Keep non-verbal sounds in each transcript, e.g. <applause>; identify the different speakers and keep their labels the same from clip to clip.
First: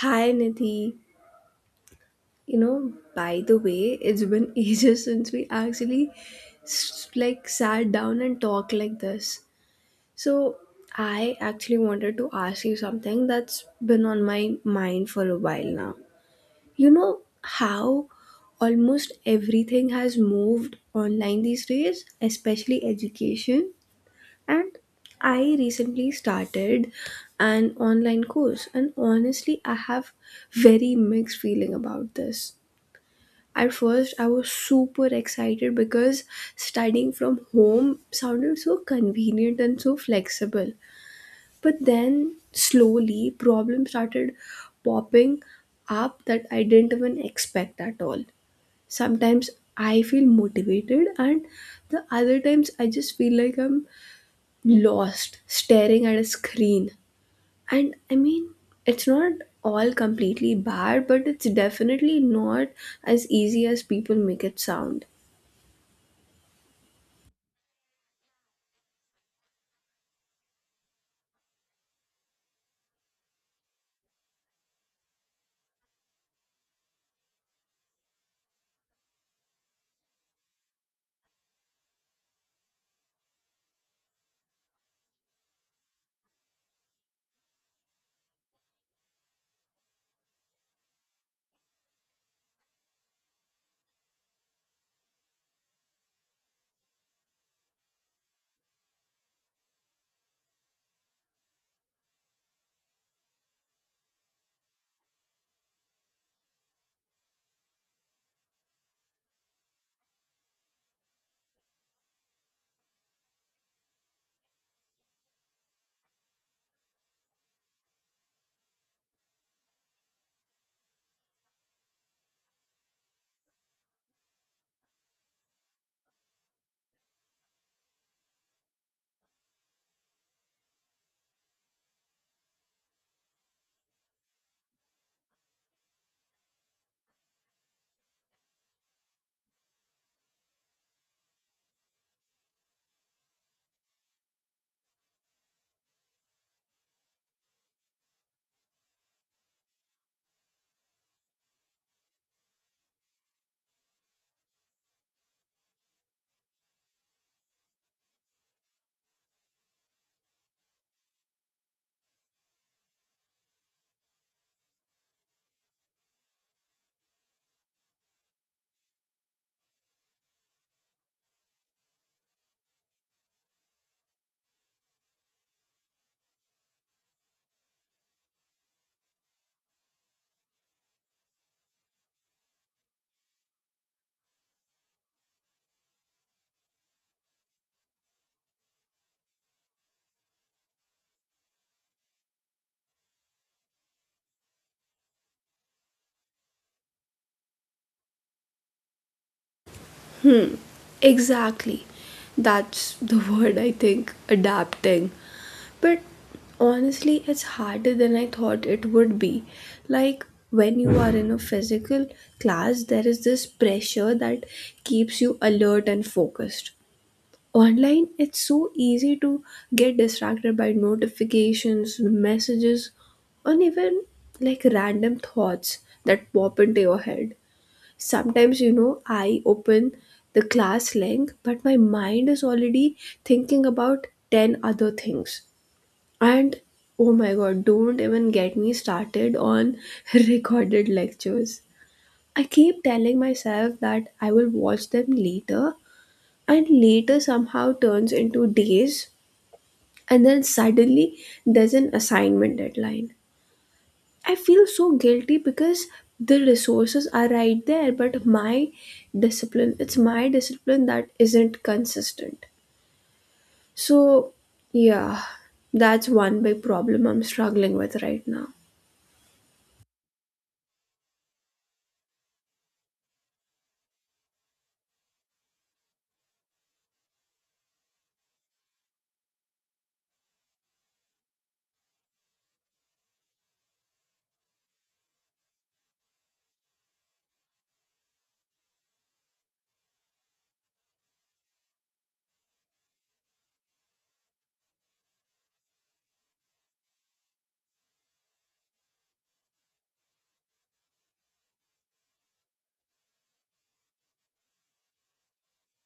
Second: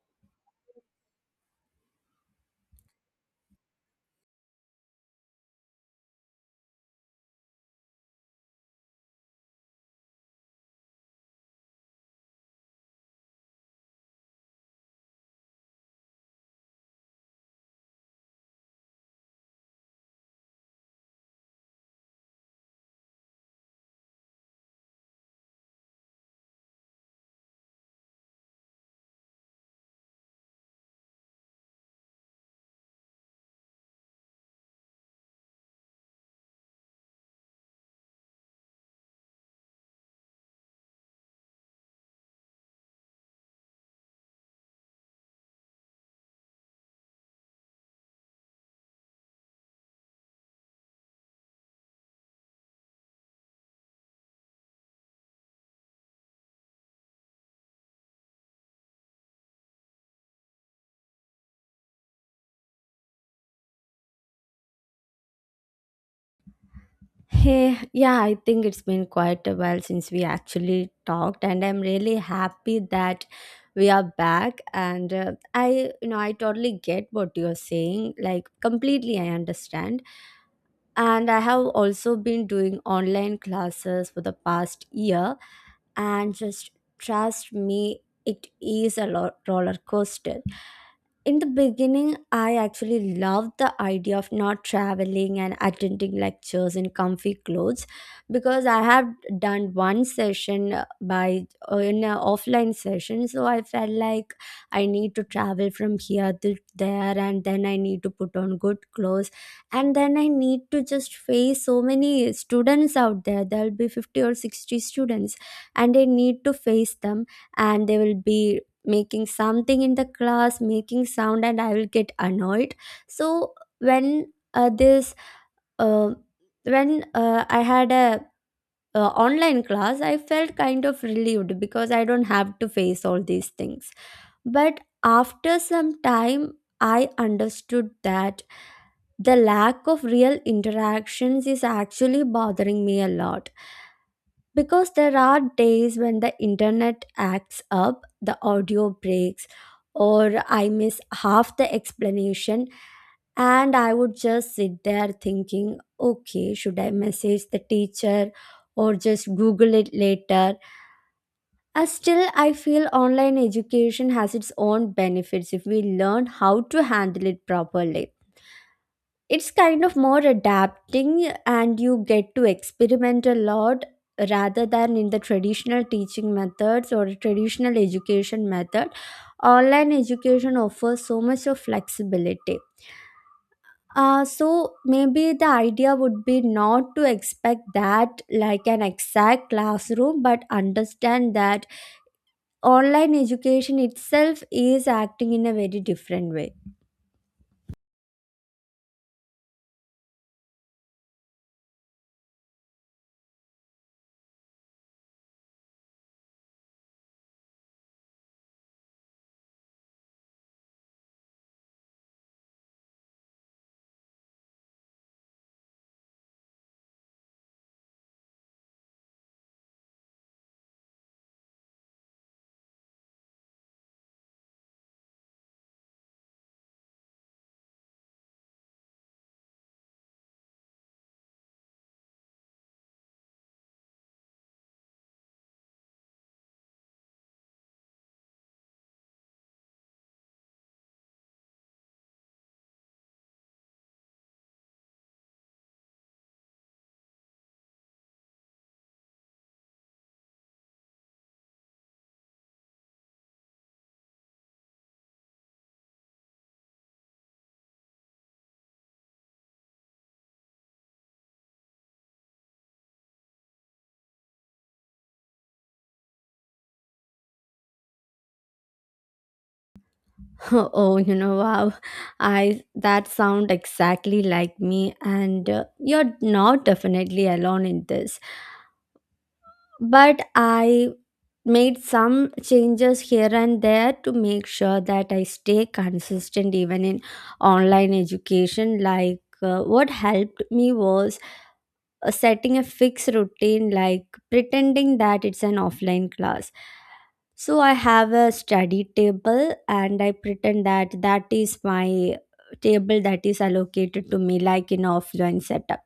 Speaker 1: Hi Nidhi. You know, by the way, it's been <laughs> ages since we actually like sat down and talked like this. So, I actually wanted to ask you something that's been on my mind for a while now. You know how almost everything has moved online these days, especially education? And I recently started an online course, and honestly, I have very mixed feeling about this. At first, I was super excited because studying from home sounded so convenient and so flexible. But then, slowly, problems started popping up that I didn't even expect at all. Sometimes I feel motivated, and the other times I just feel like I'm lost staring at a screen, and I mean it's not all completely bad, but it's definitely not as easy as people make it sound.
Speaker 2: Hey, yeah, I think it's been quite a while since we actually talked, and I'm really happy that we are back. And I totally get what you're saying, like, completely, I understand. And I have also been doing online classes for the past year, and just trust me, it is a roller coaster in the beginning. I actually loved the idea of not traveling and attending lectures in comfy clothes because I have done one session by in an offline session. So I felt like I need to travel from here to there, and then I need to put on good clothes, and then I need to just face so many students out there. There'll be 50 or 60 students, and I need to face them, and they will be making something in the class, making sound, and I will get annoyed. So when this uh, when I had a online class, I felt kind of relieved because I don't have to face all these things. But after some time, I understood that the lack of real interactions is actually bothering me a lot, because there are days when the internet acts up, the audio breaks, or I miss half the explanation, and I would just sit there thinking, okay, should I message the teacher or just Google it later? Still, I feel online education has its own benefits if we learn how to handle it properly. It's kind of more adapting and you get to experiment a lot, rather than in the traditional teaching methods or traditional education method. Online education offers so much of flexibility. So maybe the idea would be not to expect that like an exact classroom, but understand that online education itself is acting in a very different way.
Speaker 1: Exactly. That's the <laughs> word, I think, adapting. But honestly, it's harder than I thought it would be. Like when you are in a physical class, there is this pressure that keeps you alert and focused. Online it's so easy to get distracted by notifications, messages, and even like random thoughts that pop into your head. Sometimes you know I open the class link, but my mind is already thinking about 10 other things. And oh my god, don't even get me started on <laughs> recorded lectures. I keep telling myself that I will watch them later, and later somehow turns into days, and then suddenly there's an assignment deadline. I feel so guilty because the resources are right there, but my discipline, it's my discipline that isn't consistent. So yeah, that's one big problem I'm struggling with right now.
Speaker 2: <laughs> Oh, you know, wow. I that sound exactly like me, and you're not definitely alone in this. But I made some changes here and there to make sure that I stay consistent even in online education. Like what helped me was setting a fixed routine, like pretending that it's an offline class. So I have a study table, and I pretend that that is my table that is allocated to me, like in offline setup.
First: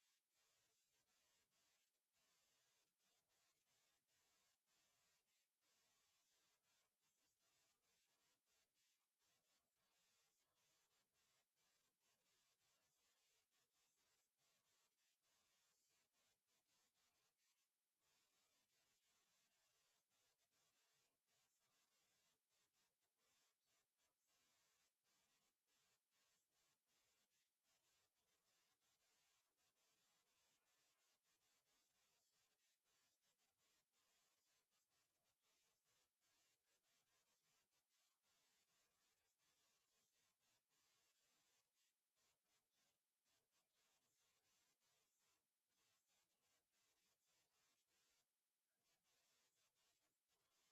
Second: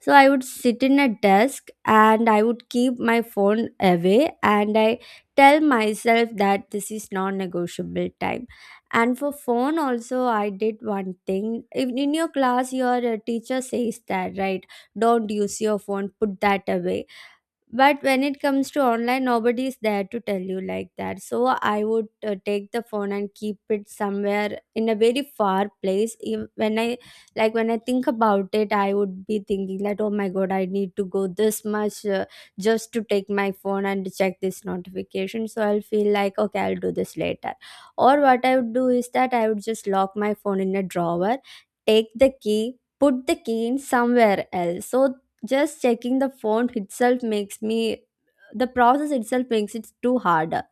Speaker 2: So I would sit in a desk and I would keep my phone away, and I tell myself that this is non-negotiable time. And for phone also, I did one thing. If in your class your teacher says that, right? Don't use your phone, put that away. But when it comes to online, nobody is there to tell you like that, so I would take the phone and keep it somewhere in a very far place. When I, like when I think about it, I would be thinking that, oh my god, I need to go this much just to take my phone and check this notification, so I'll feel like, okay, I'll do this later. Or what I would do is that I would just lock my phone in a drawer, take the key, put the key in somewhere else. So just checking the font itself makes me, the process itself makes it too harder.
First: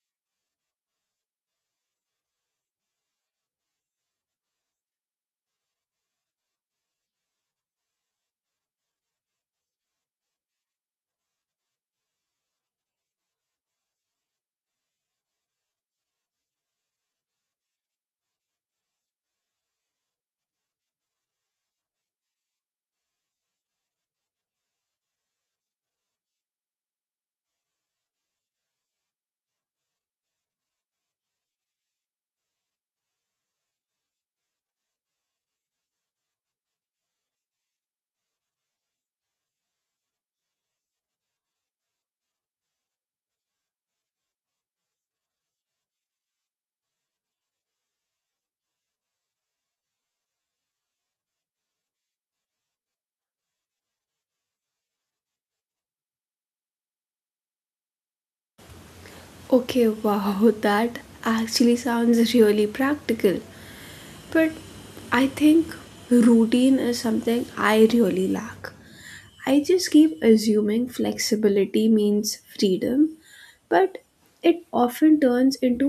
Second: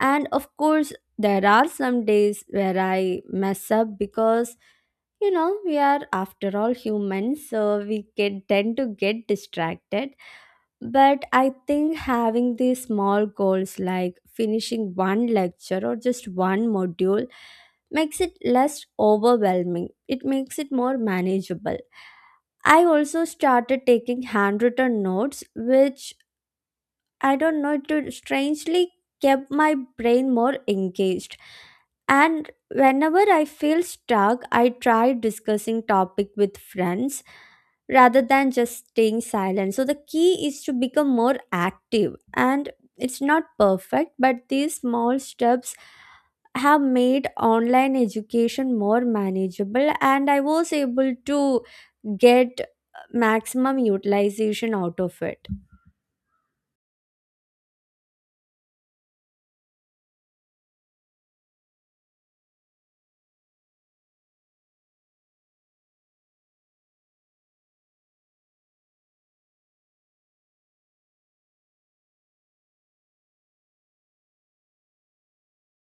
Speaker 2: And of course, there are some days where I mess up, because you know, we are after all humans, so we get tend to get distracted. But I think having these small goals, like finishing one lecture or just one module, makes it less overwhelming, it makes it more manageable. I also started taking handwritten notes, which I don't know, it strangely kept my brain more engaged. And whenever I feel stuck, I try discussing topic with friends rather than just staying silent. So the key is to become more active, and it's not perfect, but these small steps have made online education more manageable, and I was able to get maximum utilization out of it.
Speaker 1: Okay. <laughs> Wow, that actually sounds really practical. But I think routine is something I really lack. I just keep assuming flexibility means freedom, but it often turns into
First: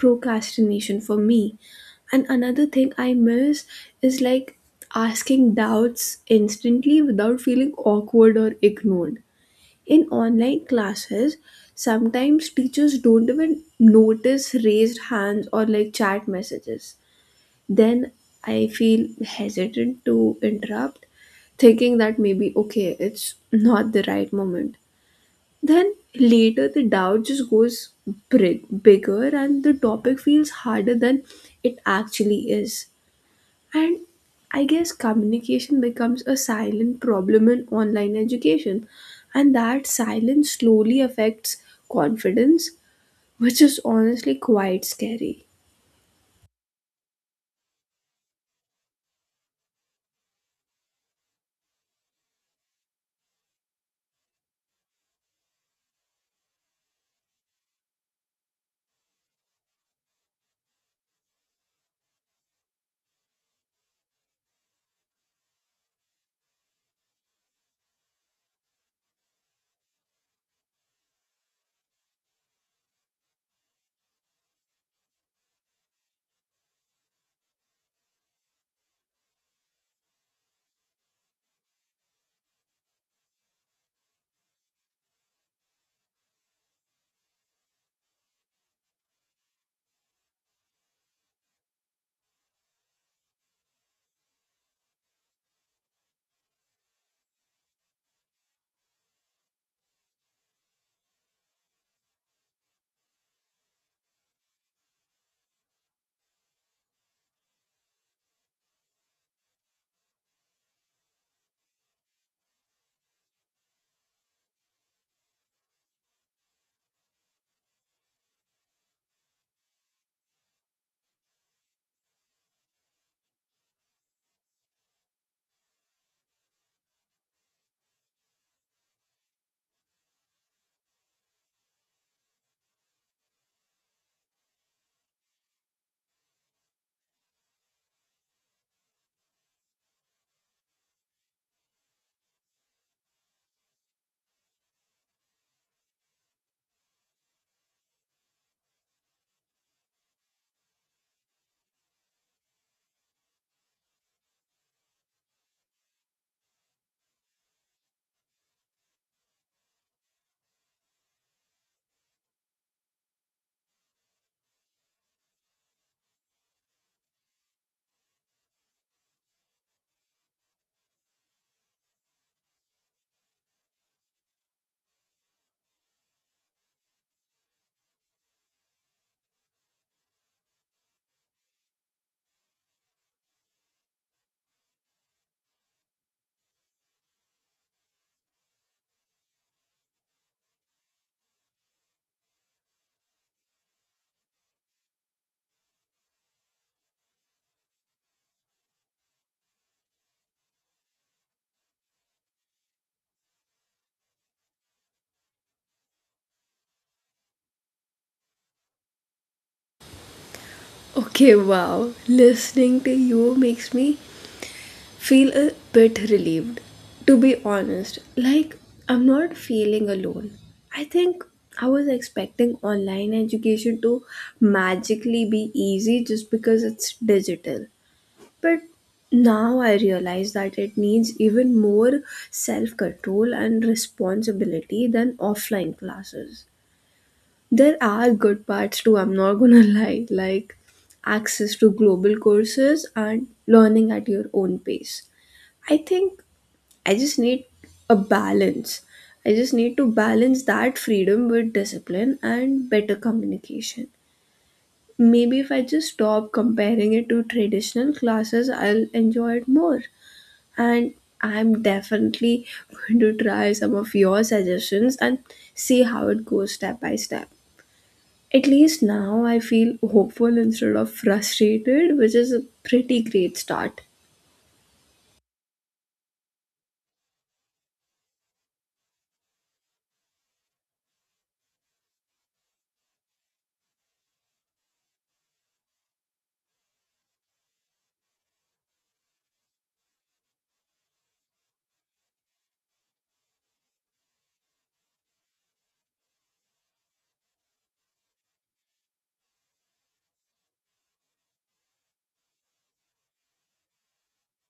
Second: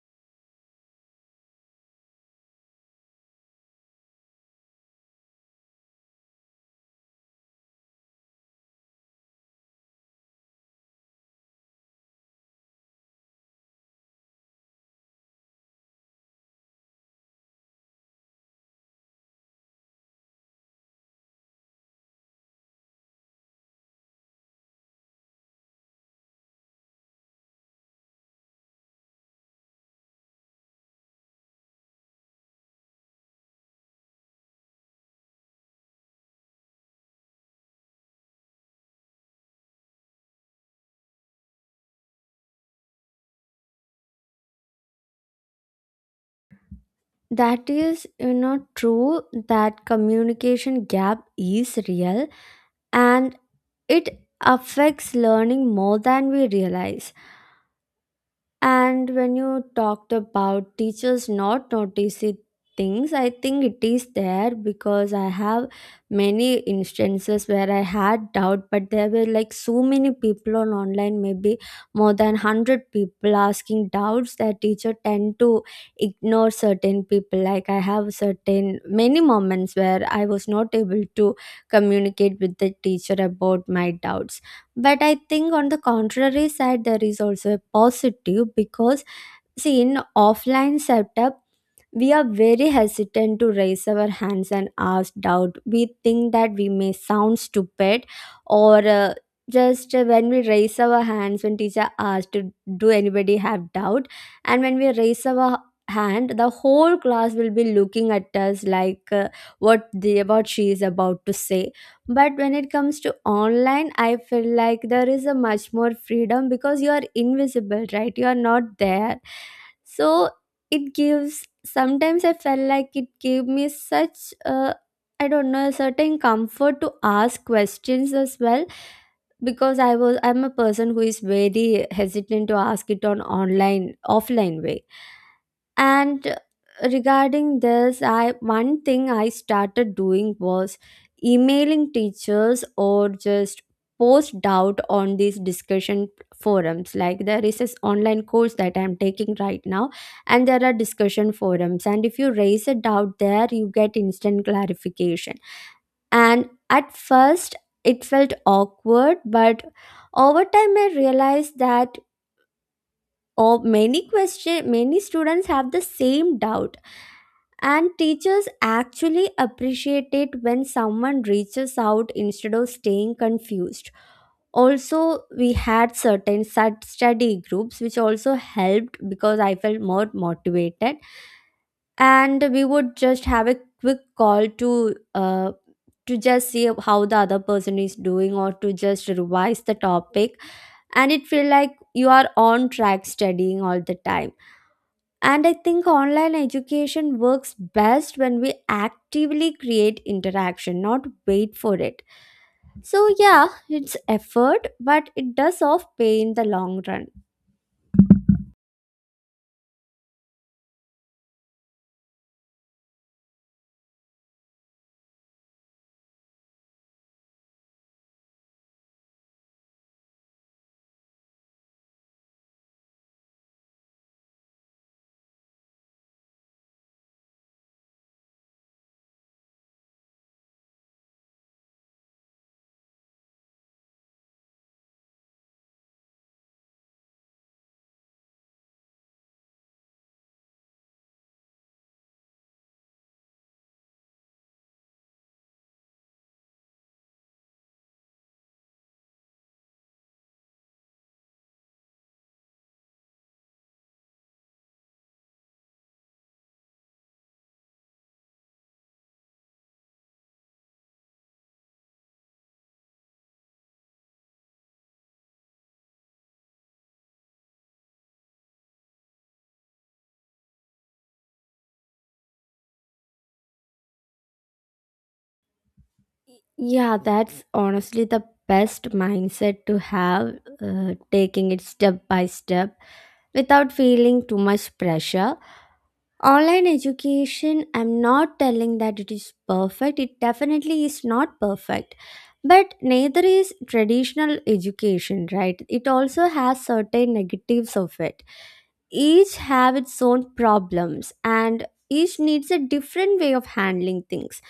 Speaker 1: procrastination for me. And another thing I miss is like asking doubts instantly without feeling awkward or ignored. In online classes, sometimes teachers don't even notice raised hands or like chat messages. Then I feel hesitant to interrupt, thinking that maybe, okay, it's not the right moment. Then later, the doubt just goes big, bigger, and the topic feels harder than it actually is. And I guess communication becomes a silent problem in online education, and that silence slowly affects confidence, which is honestly quite scary.
Speaker 2: That is, you know, true, that communication gap is real, and it affects learning more than we realize. And when you talked about teachers not noticing things, I think it is there, because I have many instances where I had doubt, but there were like so many people on online, maybe more than 100 people asking doubts, that teacher tend to ignore certain people. Like I have certain many moments where I was not able to communicate with the teacher about my doubts. But I think on the contrary side, there is also a positive, because see, in offline setup, we are very hesitant to raise our hands and ask doubt. We think that we may sound stupid, or just when we raise our hands, when teacher asks to do anybody have doubt, and when we raise our hand, the whole class will be looking at us, like what the what she is about to say. But when it comes to online, I feel like there is a much more freedom, because you are invisible, right? You are not there. So it gives, sometimes I felt like it gave me such a, I don't know, a certain comfort to ask questions as well, because I'm a person who is very hesitant to ask it on online offline way. And regarding this, I, one thing I started doing was emailing teachers or just post doubt on these discussion forums. Like there is this online course that I'm taking right now, and there are discussion forums, and if you raise a doubt there, you get instant clarification. And at first, it felt awkward, but over time I realized that, or many question, many students have the same doubt, and teachers actually appreciate it when someone reaches out instead of staying confused. Also, we had certain study groups, which also helped, because I felt more motivated, and we would just have a quick call uh, to just see how the other person is doing or to just revise the topic, and it feel like you are on track studying all the time. And I think online education works best when we actively create interaction, not wait for it. So, yeah, it's effort, but it does off pay in the long run.
Speaker 1: Okay, wow. Listening to you makes me feel a bit relieved. To be honest, like, I'm not feeling alone. I think I was expecting online education to magically be easy just because it's digital. But now I realize that it needs even more self control and responsibility than offline classes. There are good parts too, I'm not gonna <laughs> lie, like access to global courses and learning at your own pace. I think I just need a balance. I just need to balance that freedom with discipline and better communication. Maybe if I just stop comparing it to traditional classes, I'll enjoy it more. And I'm definitely <laughs> going to try some of your suggestions and see how it goes step by step. At least now I feel hopeful instead of frustrated, which is a pretty great start.
Speaker 2: Yeah, that's honestly the best mindset to have, taking it step by step without feeling too much pressure. Online education, I'm not telling that it is perfect, it definitely is not perfect. But neither is traditional education, right? It also has certain negatives of it. Each have its own problems, and each needs a different way of handling things.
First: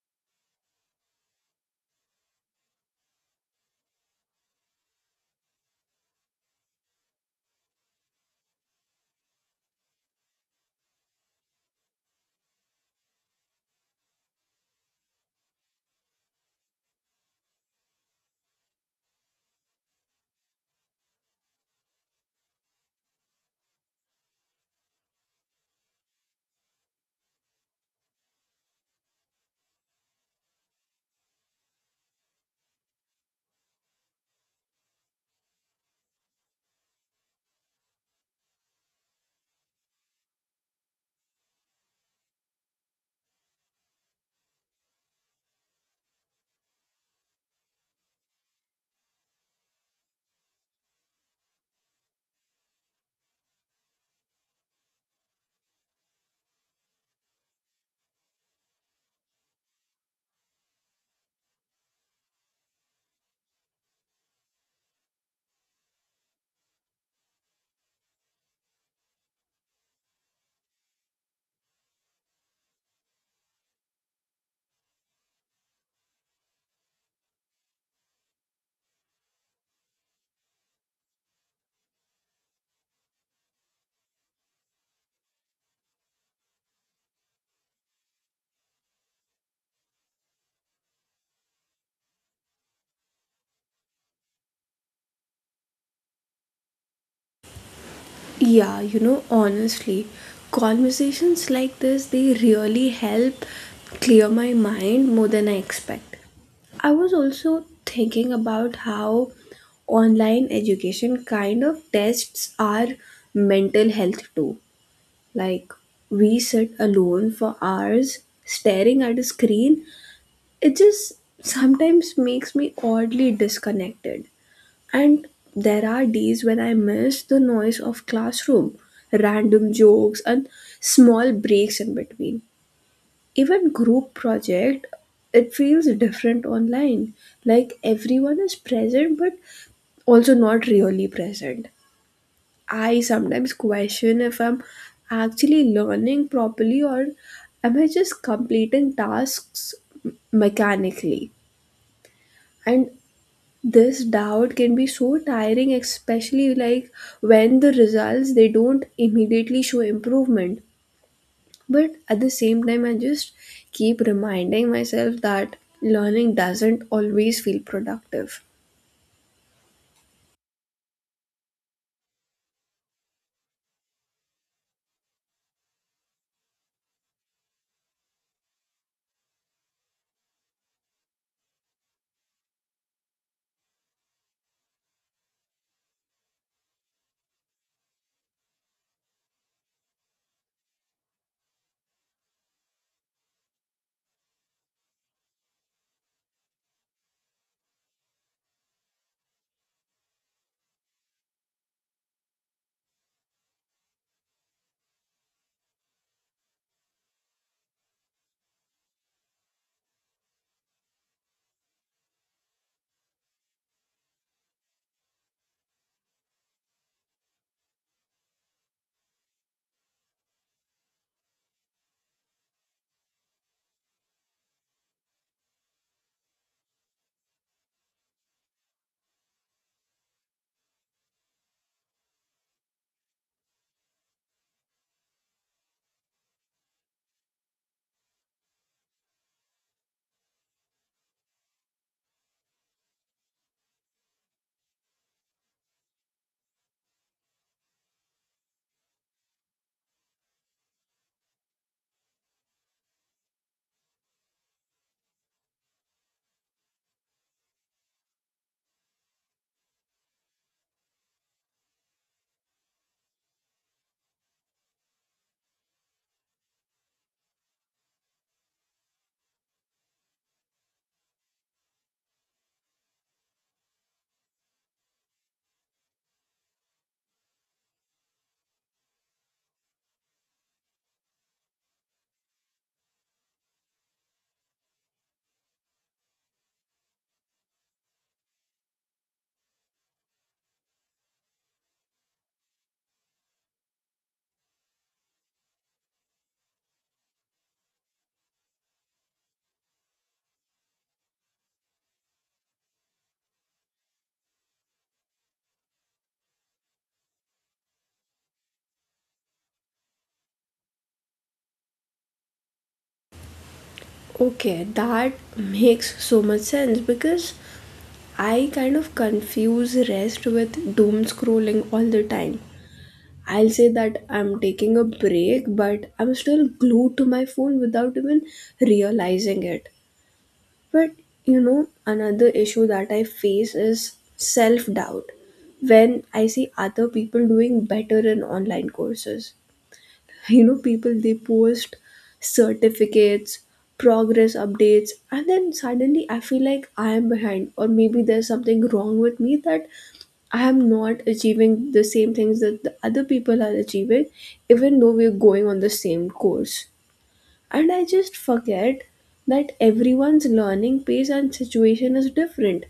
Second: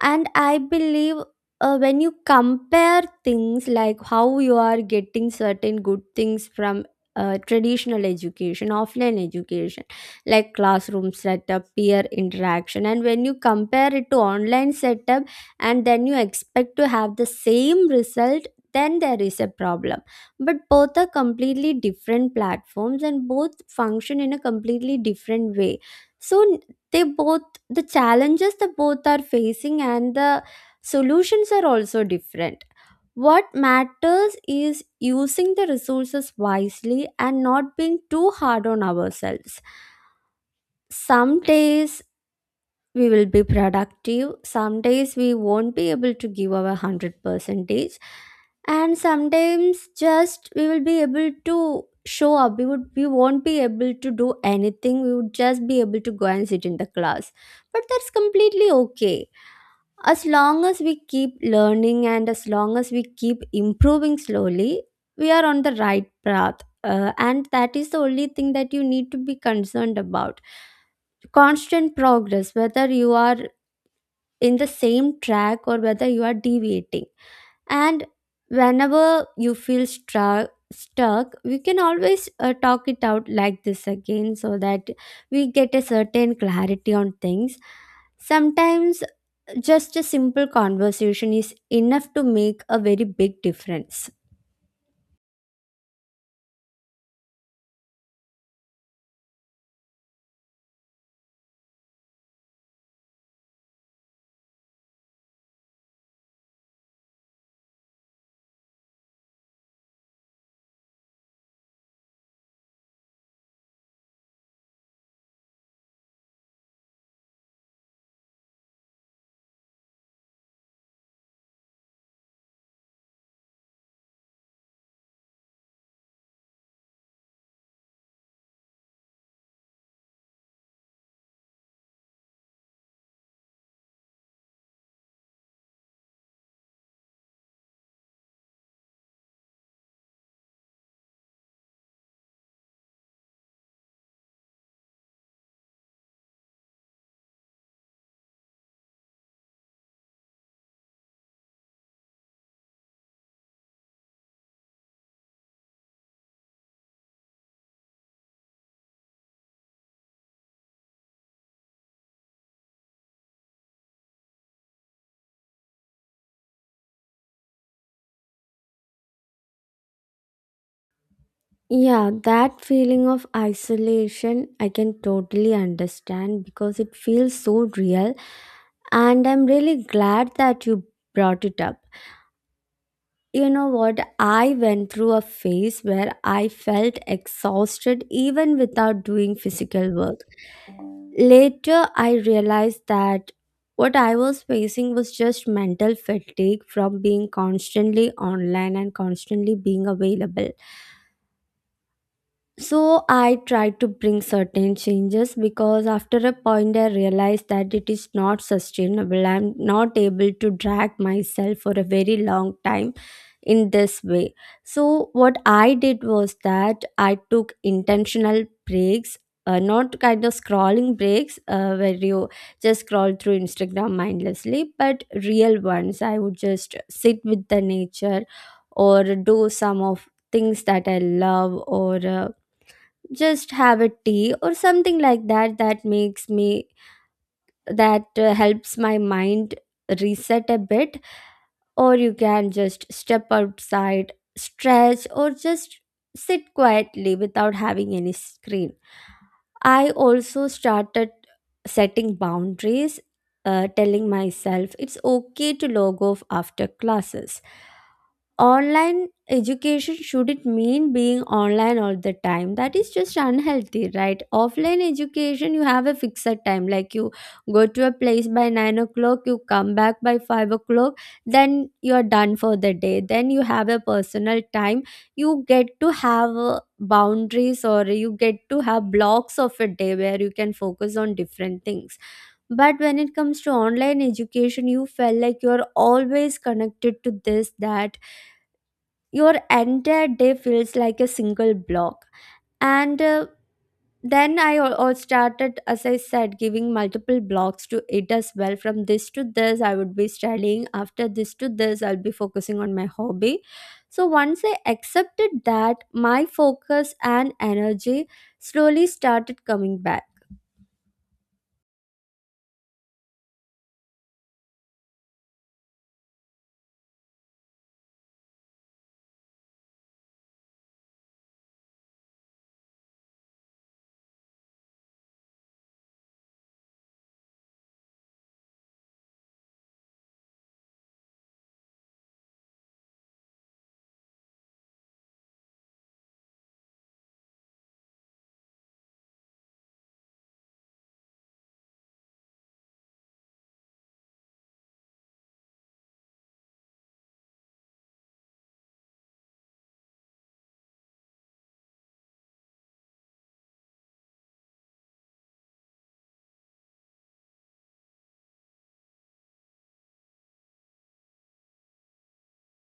Speaker 2: And I believe, when you compare things like how you are getting certain good things from traditional education, offline education, like classroom setup, peer interaction, and when you compare it to online setup, and then you expect to have the same result, then there is a problem. But both are completely different platforms, and both function in a completely different way. so n- they both, the challenges that both are facing and the solutions are also different. What matters is using the resources wisely and not being too hard on ourselves. Some days we will be productive, some days we won't be able to give our 100 percentage, and sometimes just we will be able to show up, we would, we won't be able to do anything, we would just be able to go and sit in the class. But that's completely okay. As long as we keep learning and as long as we keep improving slowly, we are on the right path. And that is the only thing that you need to be concerned about, constant progress, whether you are in the same track or whether you are deviating. And whenever you feel struck stuck, we can always talk it out like this again, so that we get a certain clarity on things. Sometimes just a simple conversation is enough to make a very big difference.
Speaker 1: Yeah, you know, honestly, conversations like this, they really help clear my mind more than I expect. I was also thinking about how online education kind of tests our mental health too. Like, we sit alone for hours staring at a screen. It just sometimes makes me oddly disconnected. And there are days when I miss the noise of classroom, random jokes, and small breaks in between. Even group project, it feels different online. Like everyone is present, but also not really present. I sometimes question if I'm actually learning properly, or am I just completing tasks mechanically? And this doubt can be so tiring, especially like when the results, they don't immediately show improvement. But at the same time, I just keep reminding myself that learning doesn't always feel productive.
Speaker 2: Yeah, that feeling of isolation, I can totally understand, because it feels so real. And I'm really glad that you brought it up. You know what? I went through a phase where I felt exhausted even without doing physical work. Later, I realized that what I was facing was just mental fatigue from being constantly online and constantly being available. So I tried to bring certain changes, because after a point I realized that it is not sustainable. I'm not able to drag myself for a very long time in this way. So what I did was that I took intentional breaks. Not kind of scrolling breaks where you just scroll through Instagram mindlessly, but real ones. I would just sit with the nature or do some of things that I love or just have a tea or something like that that makes me that helps my mind reset a bit, or you can just step outside, stretch, or just sit quietly without having any screen. I also started setting boundaries, telling myself it's okay to log off after classes. Online education shouldn't mean being online all the time. That is just unhealthy, right? Offline education, you have a fixed time. Like you go to a place by 9 o'clock, you come back by 5 o'clock, then you're done for the day, then you have a personal time. You get to have boundaries, or you get to have blocks of a day where you can focus on different things. But when it comes to online education, you felt like you're always connected to this, that your entire day feels like a single block. And uh, then i al- all started, as I said, giving multiple blocks to it as well. From this to this I would be studying, after this to this I'll be focusing on my hobby. So once I accepted that, my focus and energy slowly started coming back.
Speaker 1: Okay, that makes so much sense because I kind of confuse rest with doom scrolling all the time. I'll say that I'm taking a break, but I'm still glued to my phone without even realizing it. But you know, another issue that I face is self doubt when I see other people doing better in online courses. <laughs> You know, people they post certificates, progress updates, and then suddenly I feel like I am behind, or maybe there's something wrong with me that I am not achieving the same things that the other people are achieving, even though we're going on the same course. And I just forget that everyone's learning pace and situation is different.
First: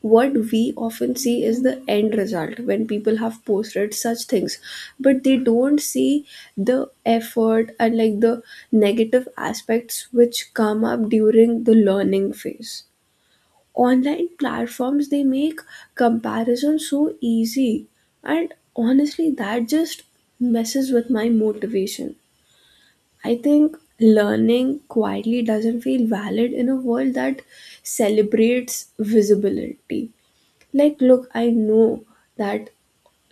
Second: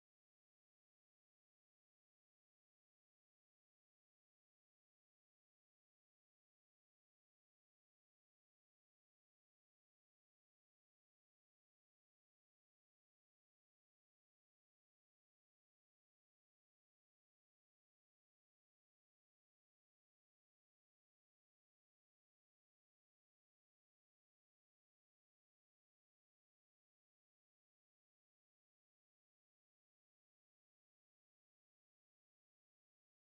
Speaker 1: What we often see is the end result when people have posted such things, but they don't see the effort and like the negative aspects which come up during the learning phase. Online platforms, they make comparison so easy, and honestly, that just messes with my motivation. I think learning quietly doesn't feel valid in a world that celebrates visibility. Like, look, I know that,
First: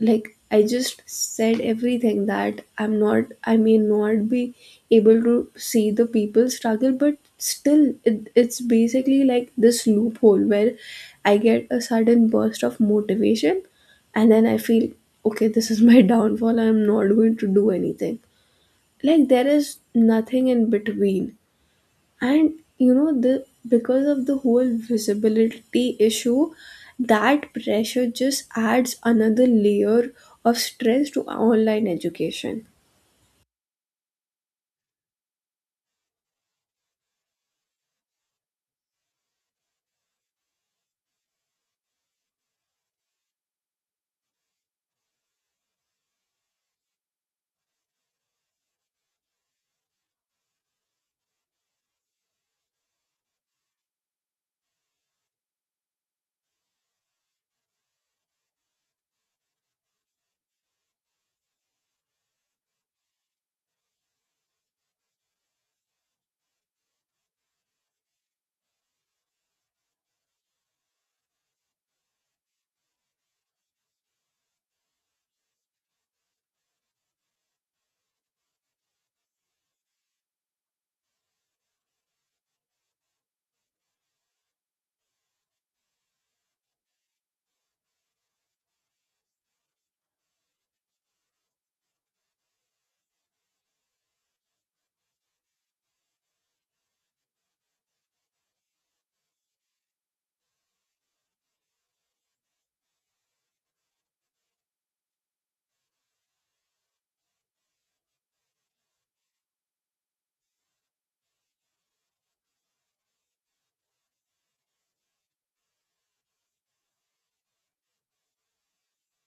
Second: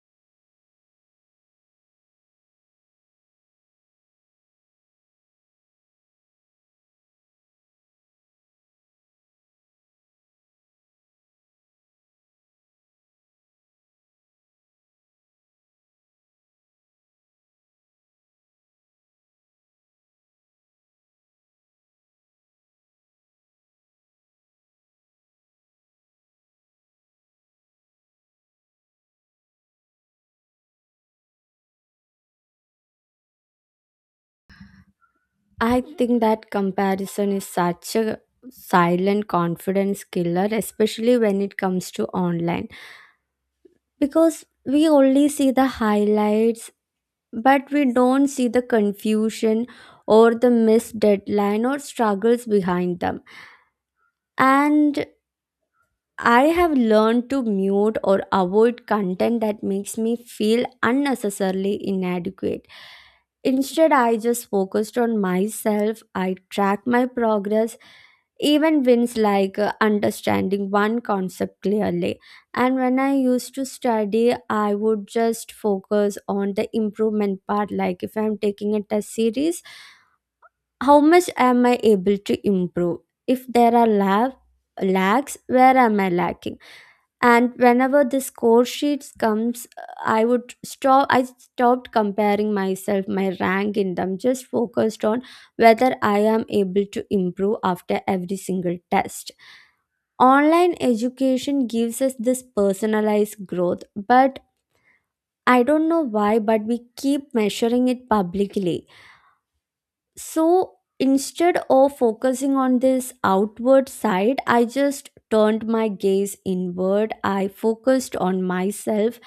Speaker 1: like, I just said everything that I'm not, I may not be able to see the people struggle, but still, it's basically like this loophole where I get a sudden burst of motivation and then I feel, okay, this is my <laughs> downfall, I'm not going to do anything. Like there is nothing in between. And you know, the, because of the whole visibility issue, that pressure just adds another layer of stress to online education.
Speaker 2: I think that comparison is such a silent confidence killer, especially when it comes to online, because we only see the highlights, but we don't see the confusion or the missed deadline or struggles behind them. And I have learned to mute or avoid content that makes me feel unnecessarily inadequate. Instead, I just focused on myself. I track my progress, even wins like understanding one concept clearly. And when I used to study, I would just focus on the improvement part. Like if I'm taking a test series, how much am I able to improve? If there are lab, lags, where am I lacking? And whenever the score sheets comes, I stopped comparing myself, my rank in them, just focused on whether I am able to improve after every single test. Online education gives us this personalized growth, but I don't know why, but we keep measuring it publicly. So instead of focusing on this outward side, I just turned my gaze inward. I focused on myself,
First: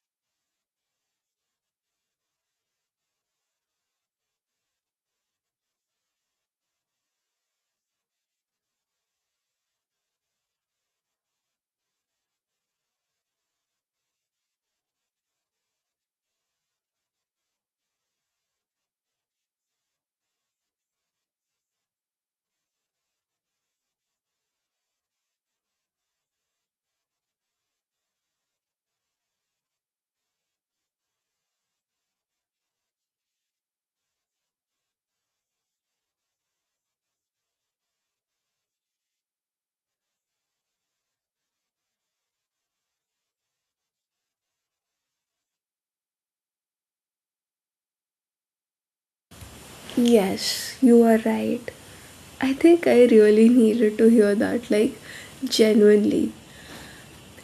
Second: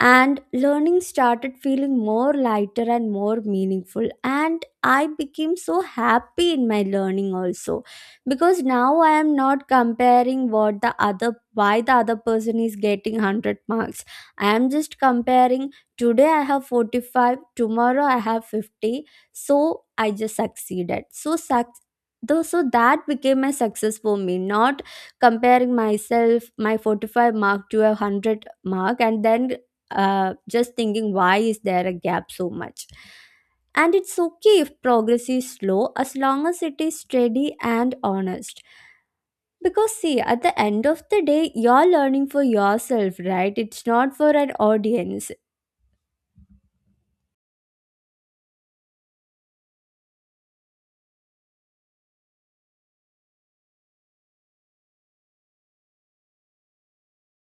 Speaker 2: and learning started feeling more lighter and more meaningful. And I became so happy in my learning also, because now I am not comparing what the other, why the other person is getting 100 marks. I am just comparing today I have 45, tomorrow I have 50. So i just succeeded so suc- though so that became my success for me, not comparing myself, my 45 mark to a 100 mark and then just thinking why is there a gap so much. And it's okay if progress is slow, as long as it is steady and honest, because see, at the end of the day, you're learning for yourself, right? It's not for an audience.
Speaker 1: Yes, you are right. I think I really needed to hear that, like, genuinely.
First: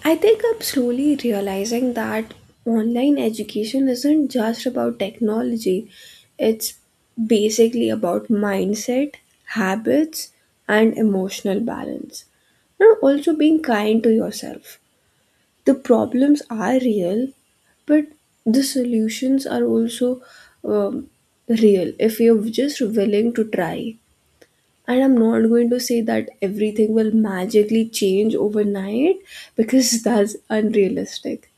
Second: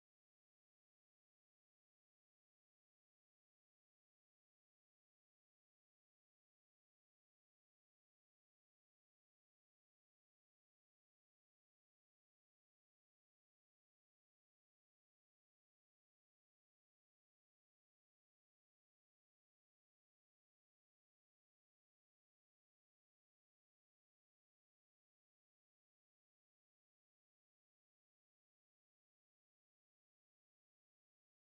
Speaker 1: I think I'm slowly realizing that online education isn't just about technology, it's basically about mindset, habits, and emotional balance. And also being kind to yourself. The problems are real, but the solutions are also um, real if you're just willing to try. And I'm not going to say that everything will magically change overnight because <laughs> that's unrealistic.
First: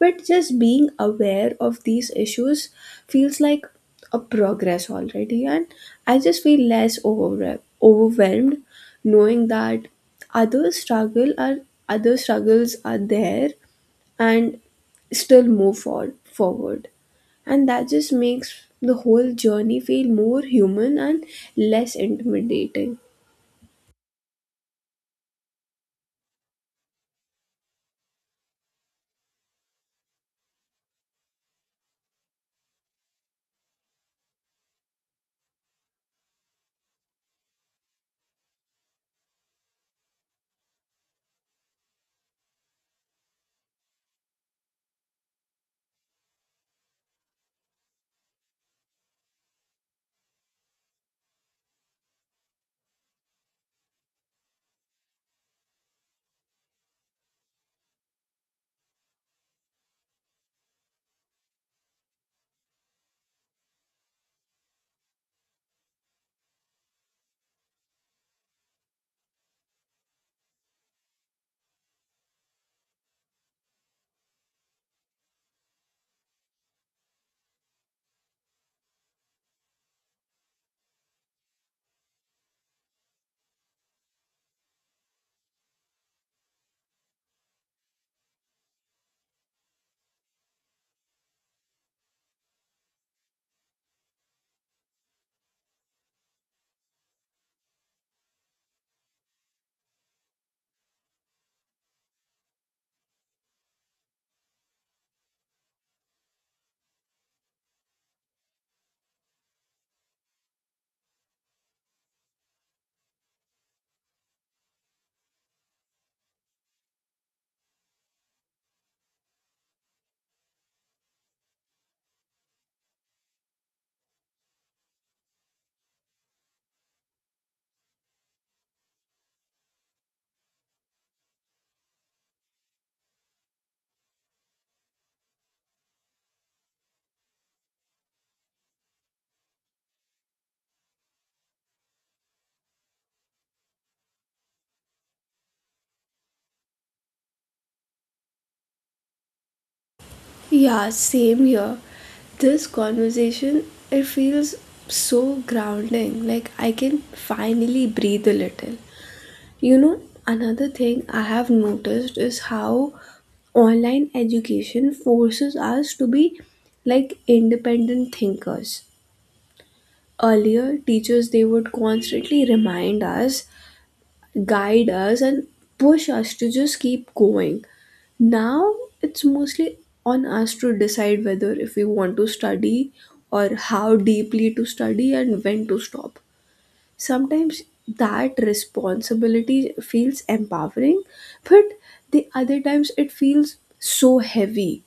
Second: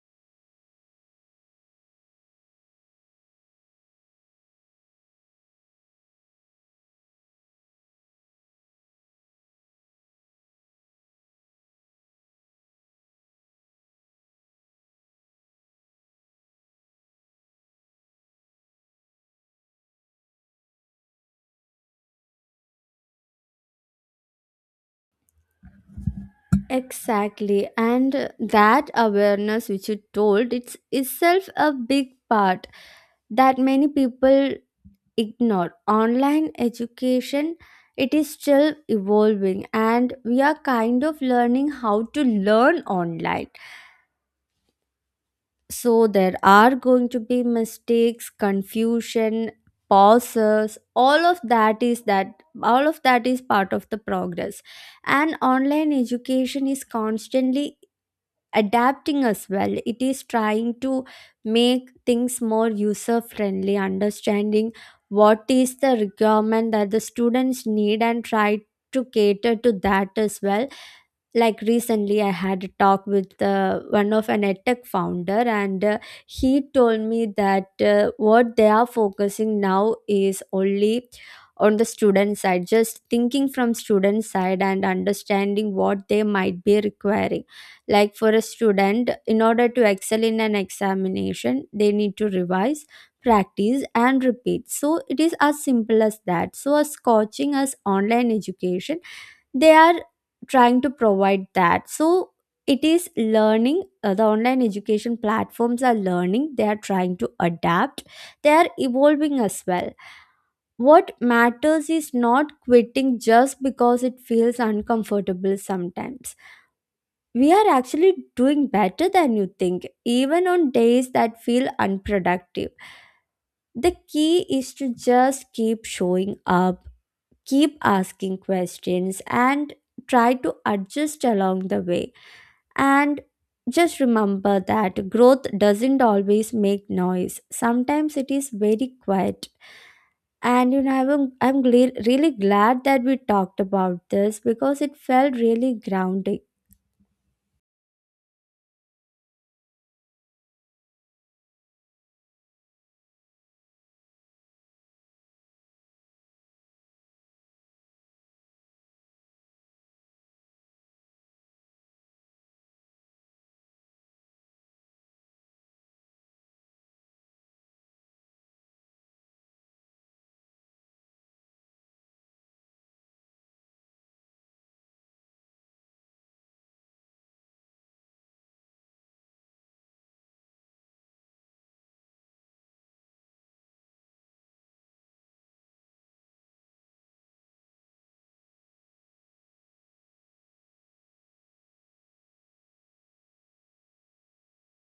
Speaker 1: But just being aware of these issues feels like a progress already, and I just feel less overwhelmed knowing that other struggle are other struggles are there and still move forward, and that just makes the whole journey feel more human and less intimidating.
Speaker 2: Exactly, and that awareness which you told, it's itself a big part that many people ignore. Online education, it is still evolving, and we are kind of learning how to learn online. So there are going to be mistakes, confusion, pauses, all of that is part of the progress. And online education is constantly adapting as well. It is trying to make things more user friendly, understanding what is the requirement that the students need, and try to cater to that as well. Like recently I had a talk with one of an edtech founder, and he told me that what they are focusing now is only on the student side, just thinking from student side and understanding what they might be requiring. Like for a student, in order to excel in an examination, they need to revise, practice and repeat. So it is as simple as that. So as coaching, as online education, they are trying to provide that. So it is learning, the online education platforms are learning, they are trying to adapt, they are evolving as well. What matters is not quitting just because it feels uncomfortable. Sometimes we are actually doing better than you think, even on days that feel unproductive. The key is to just keep showing up, keep asking questions, and try to adjust along the way. And just remember that growth doesn't always make noise. Sometimes it is very quiet. And you know, I'm really glad that we talked about this because it felt really grounding.
Speaker 1: Yeah, same here. This conversation, it feels so grounding. Like I can finally breathe a little. You know, another thing I have noticed is how online education forces us to be like independent thinkers. Earlier, teachers they would constantly remind us, guide us, and push us to just keep going. Now it's mostly on us to decide whether if we want to study or how deeply to study and when to stop. Sometimes that responsibility feels empowering, but the other times it feels so heavy,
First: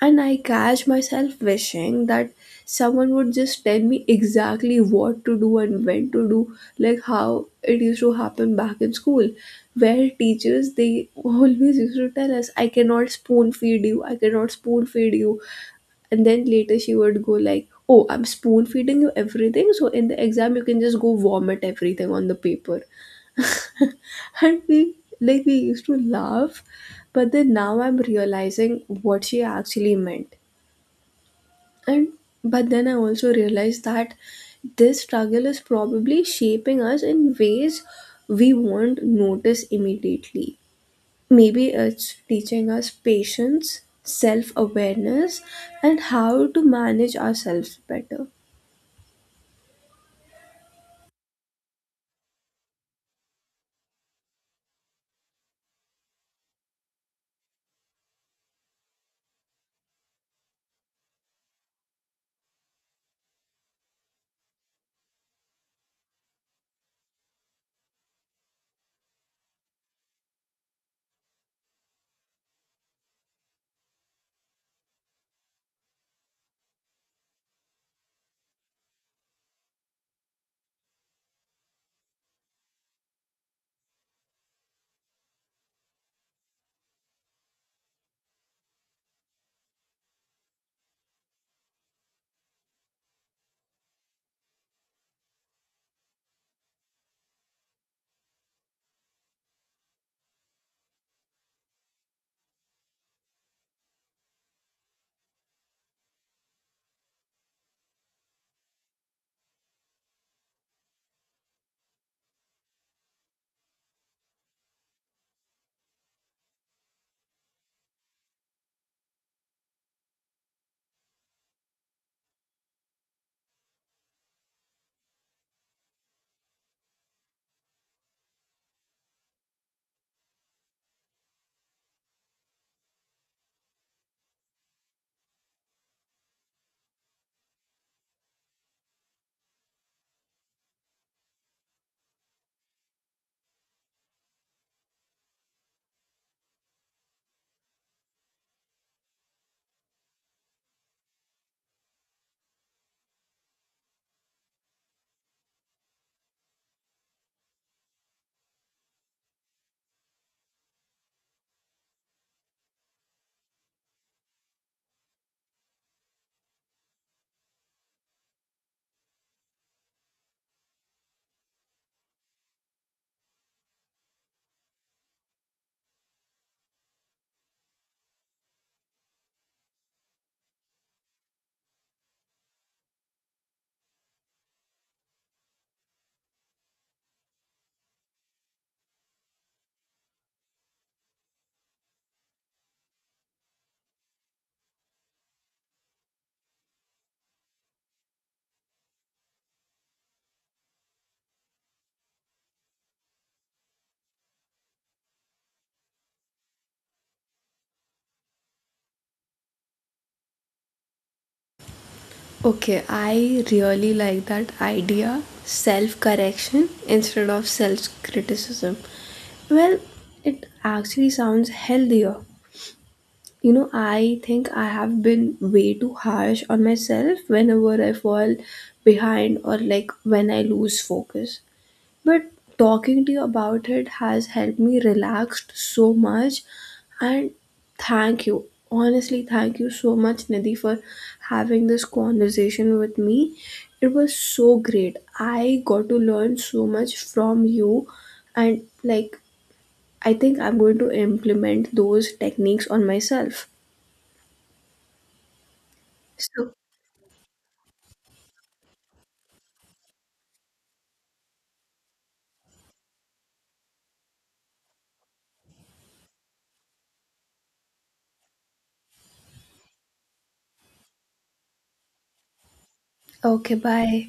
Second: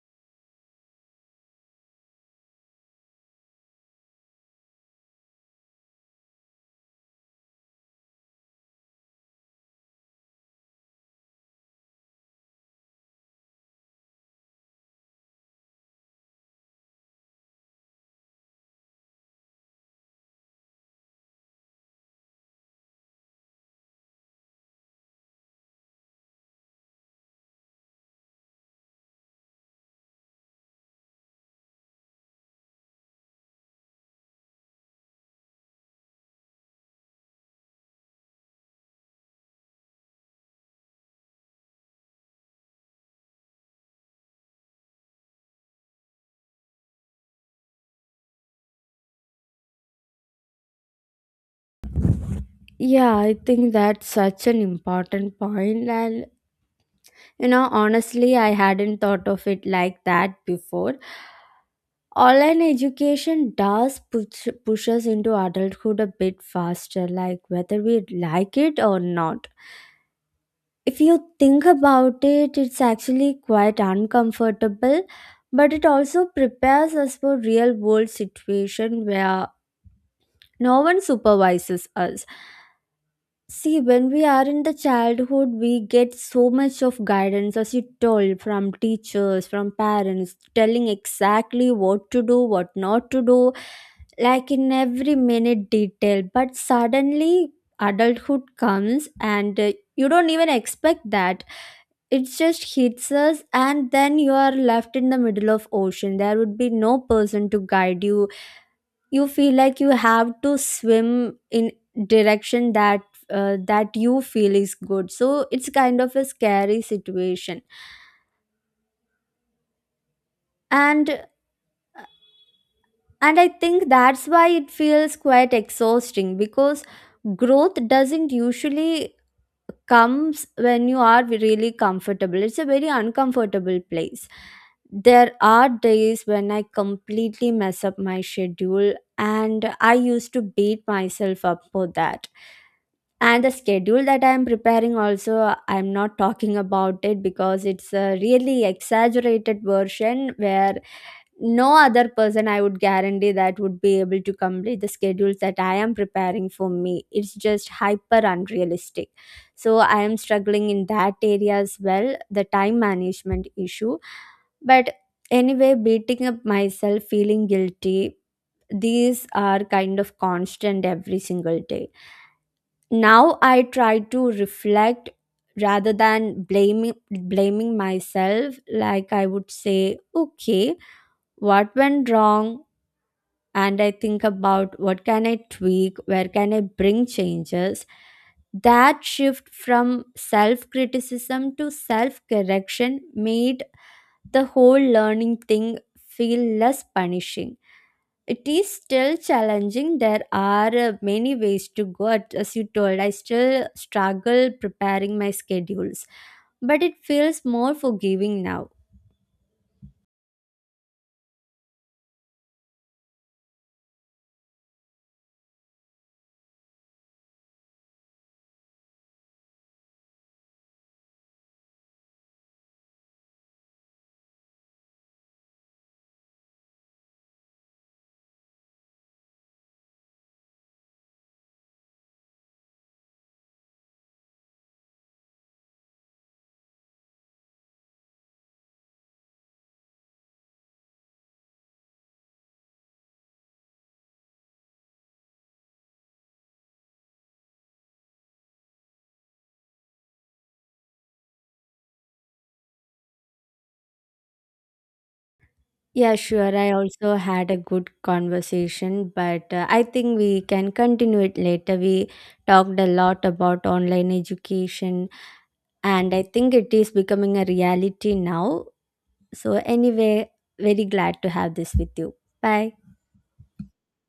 Speaker 1: and I catch myself wishing that someone would just tell me exactly what to do and when to do, like how it used to happen back in school, where teachers they <laughs> always used to tell us, I cannot spoon feed you, I cannot spoon feed you, and then later she would go like, oh, I'm spoon feeding you everything so in the exam you can just go vomit everything on the paper. <laughs> And we, like we used to laugh, but then now I'm realizing what she actually meant. And but then I also realized that this struggle is probably shaping us in ways we won't notice immediately. Maybe it's teaching us patience, self awareness, and how to manage ourselves better.
Speaker 2: Yeah, I think that's such an important point. And you know, honestly, I hadn't thought of it like that before. Online education does push us into adulthood a bit faster, like whether we like it or not. If you think about it, it's actually quite uncomfortable, but it also prepares us for real world situation where no one supervises us. See, when we are in the childhood, we get so much of guidance, as you told, from teachers, from parents, telling exactly what to do, what not to do, like in every minute detail. But suddenly, adulthood comes, and you don't even expect that. It just hits us, and then you are left in the middle of ocean. There would be no person to guide you. You feel like you have to swim in direction that that you feel is good. So it's kind of a scary situation. And and I think that's why it feels quite exhausting, because growth doesn't usually comes when you are really comfortable. It's a very uncomfortable place. There are days when I completely mess up my schedule, and I used to beat myself up for that. And the schedule that I am preparing, also, I'm not talking about it because it's a really exaggerated version where no other person, I would guarantee, that would be able to complete the schedules that I am preparing for me. It's just hyper unrealistic. So I am struggling in that area as well, the time management issue. But anyway, beating up myself, feeling guilty, these are kind of constant every single day. Now I try to reflect rather than blaming myself. Like I would say, okay, what went wrong, and I think about what can I tweak, where can I bring changes. That shift from self criticism to self correction made the whole learning thing feel less punishing. It is still challenging. There are many ways to go at- as you told, I still struggle preparing my schedules, but it feels more forgiving now.
Speaker 1: Okay, I really like that idea, self correction instead of self criticism. Well, it actually sounds healthier. You know, I think I have been way too harsh on myself whenever I fall behind or like when I lose focus. But talking to you about it has helped me relaxed so much, and thank you. Honestly, thank you so much Nidhi for having this conversation with me. It was so great. I got to learn so much from you, and like I think I'm going to implement those techniques on myself.
Speaker 2: Yeah,
Speaker 1: So,
Speaker 2: sure. I also had a good conversation, but I think we can continue it later. We talked a lot about online education, and I think it is becoming a reality now. So, anyway, very glad to have this with you. Bye.
Speaker 1: okay, bye.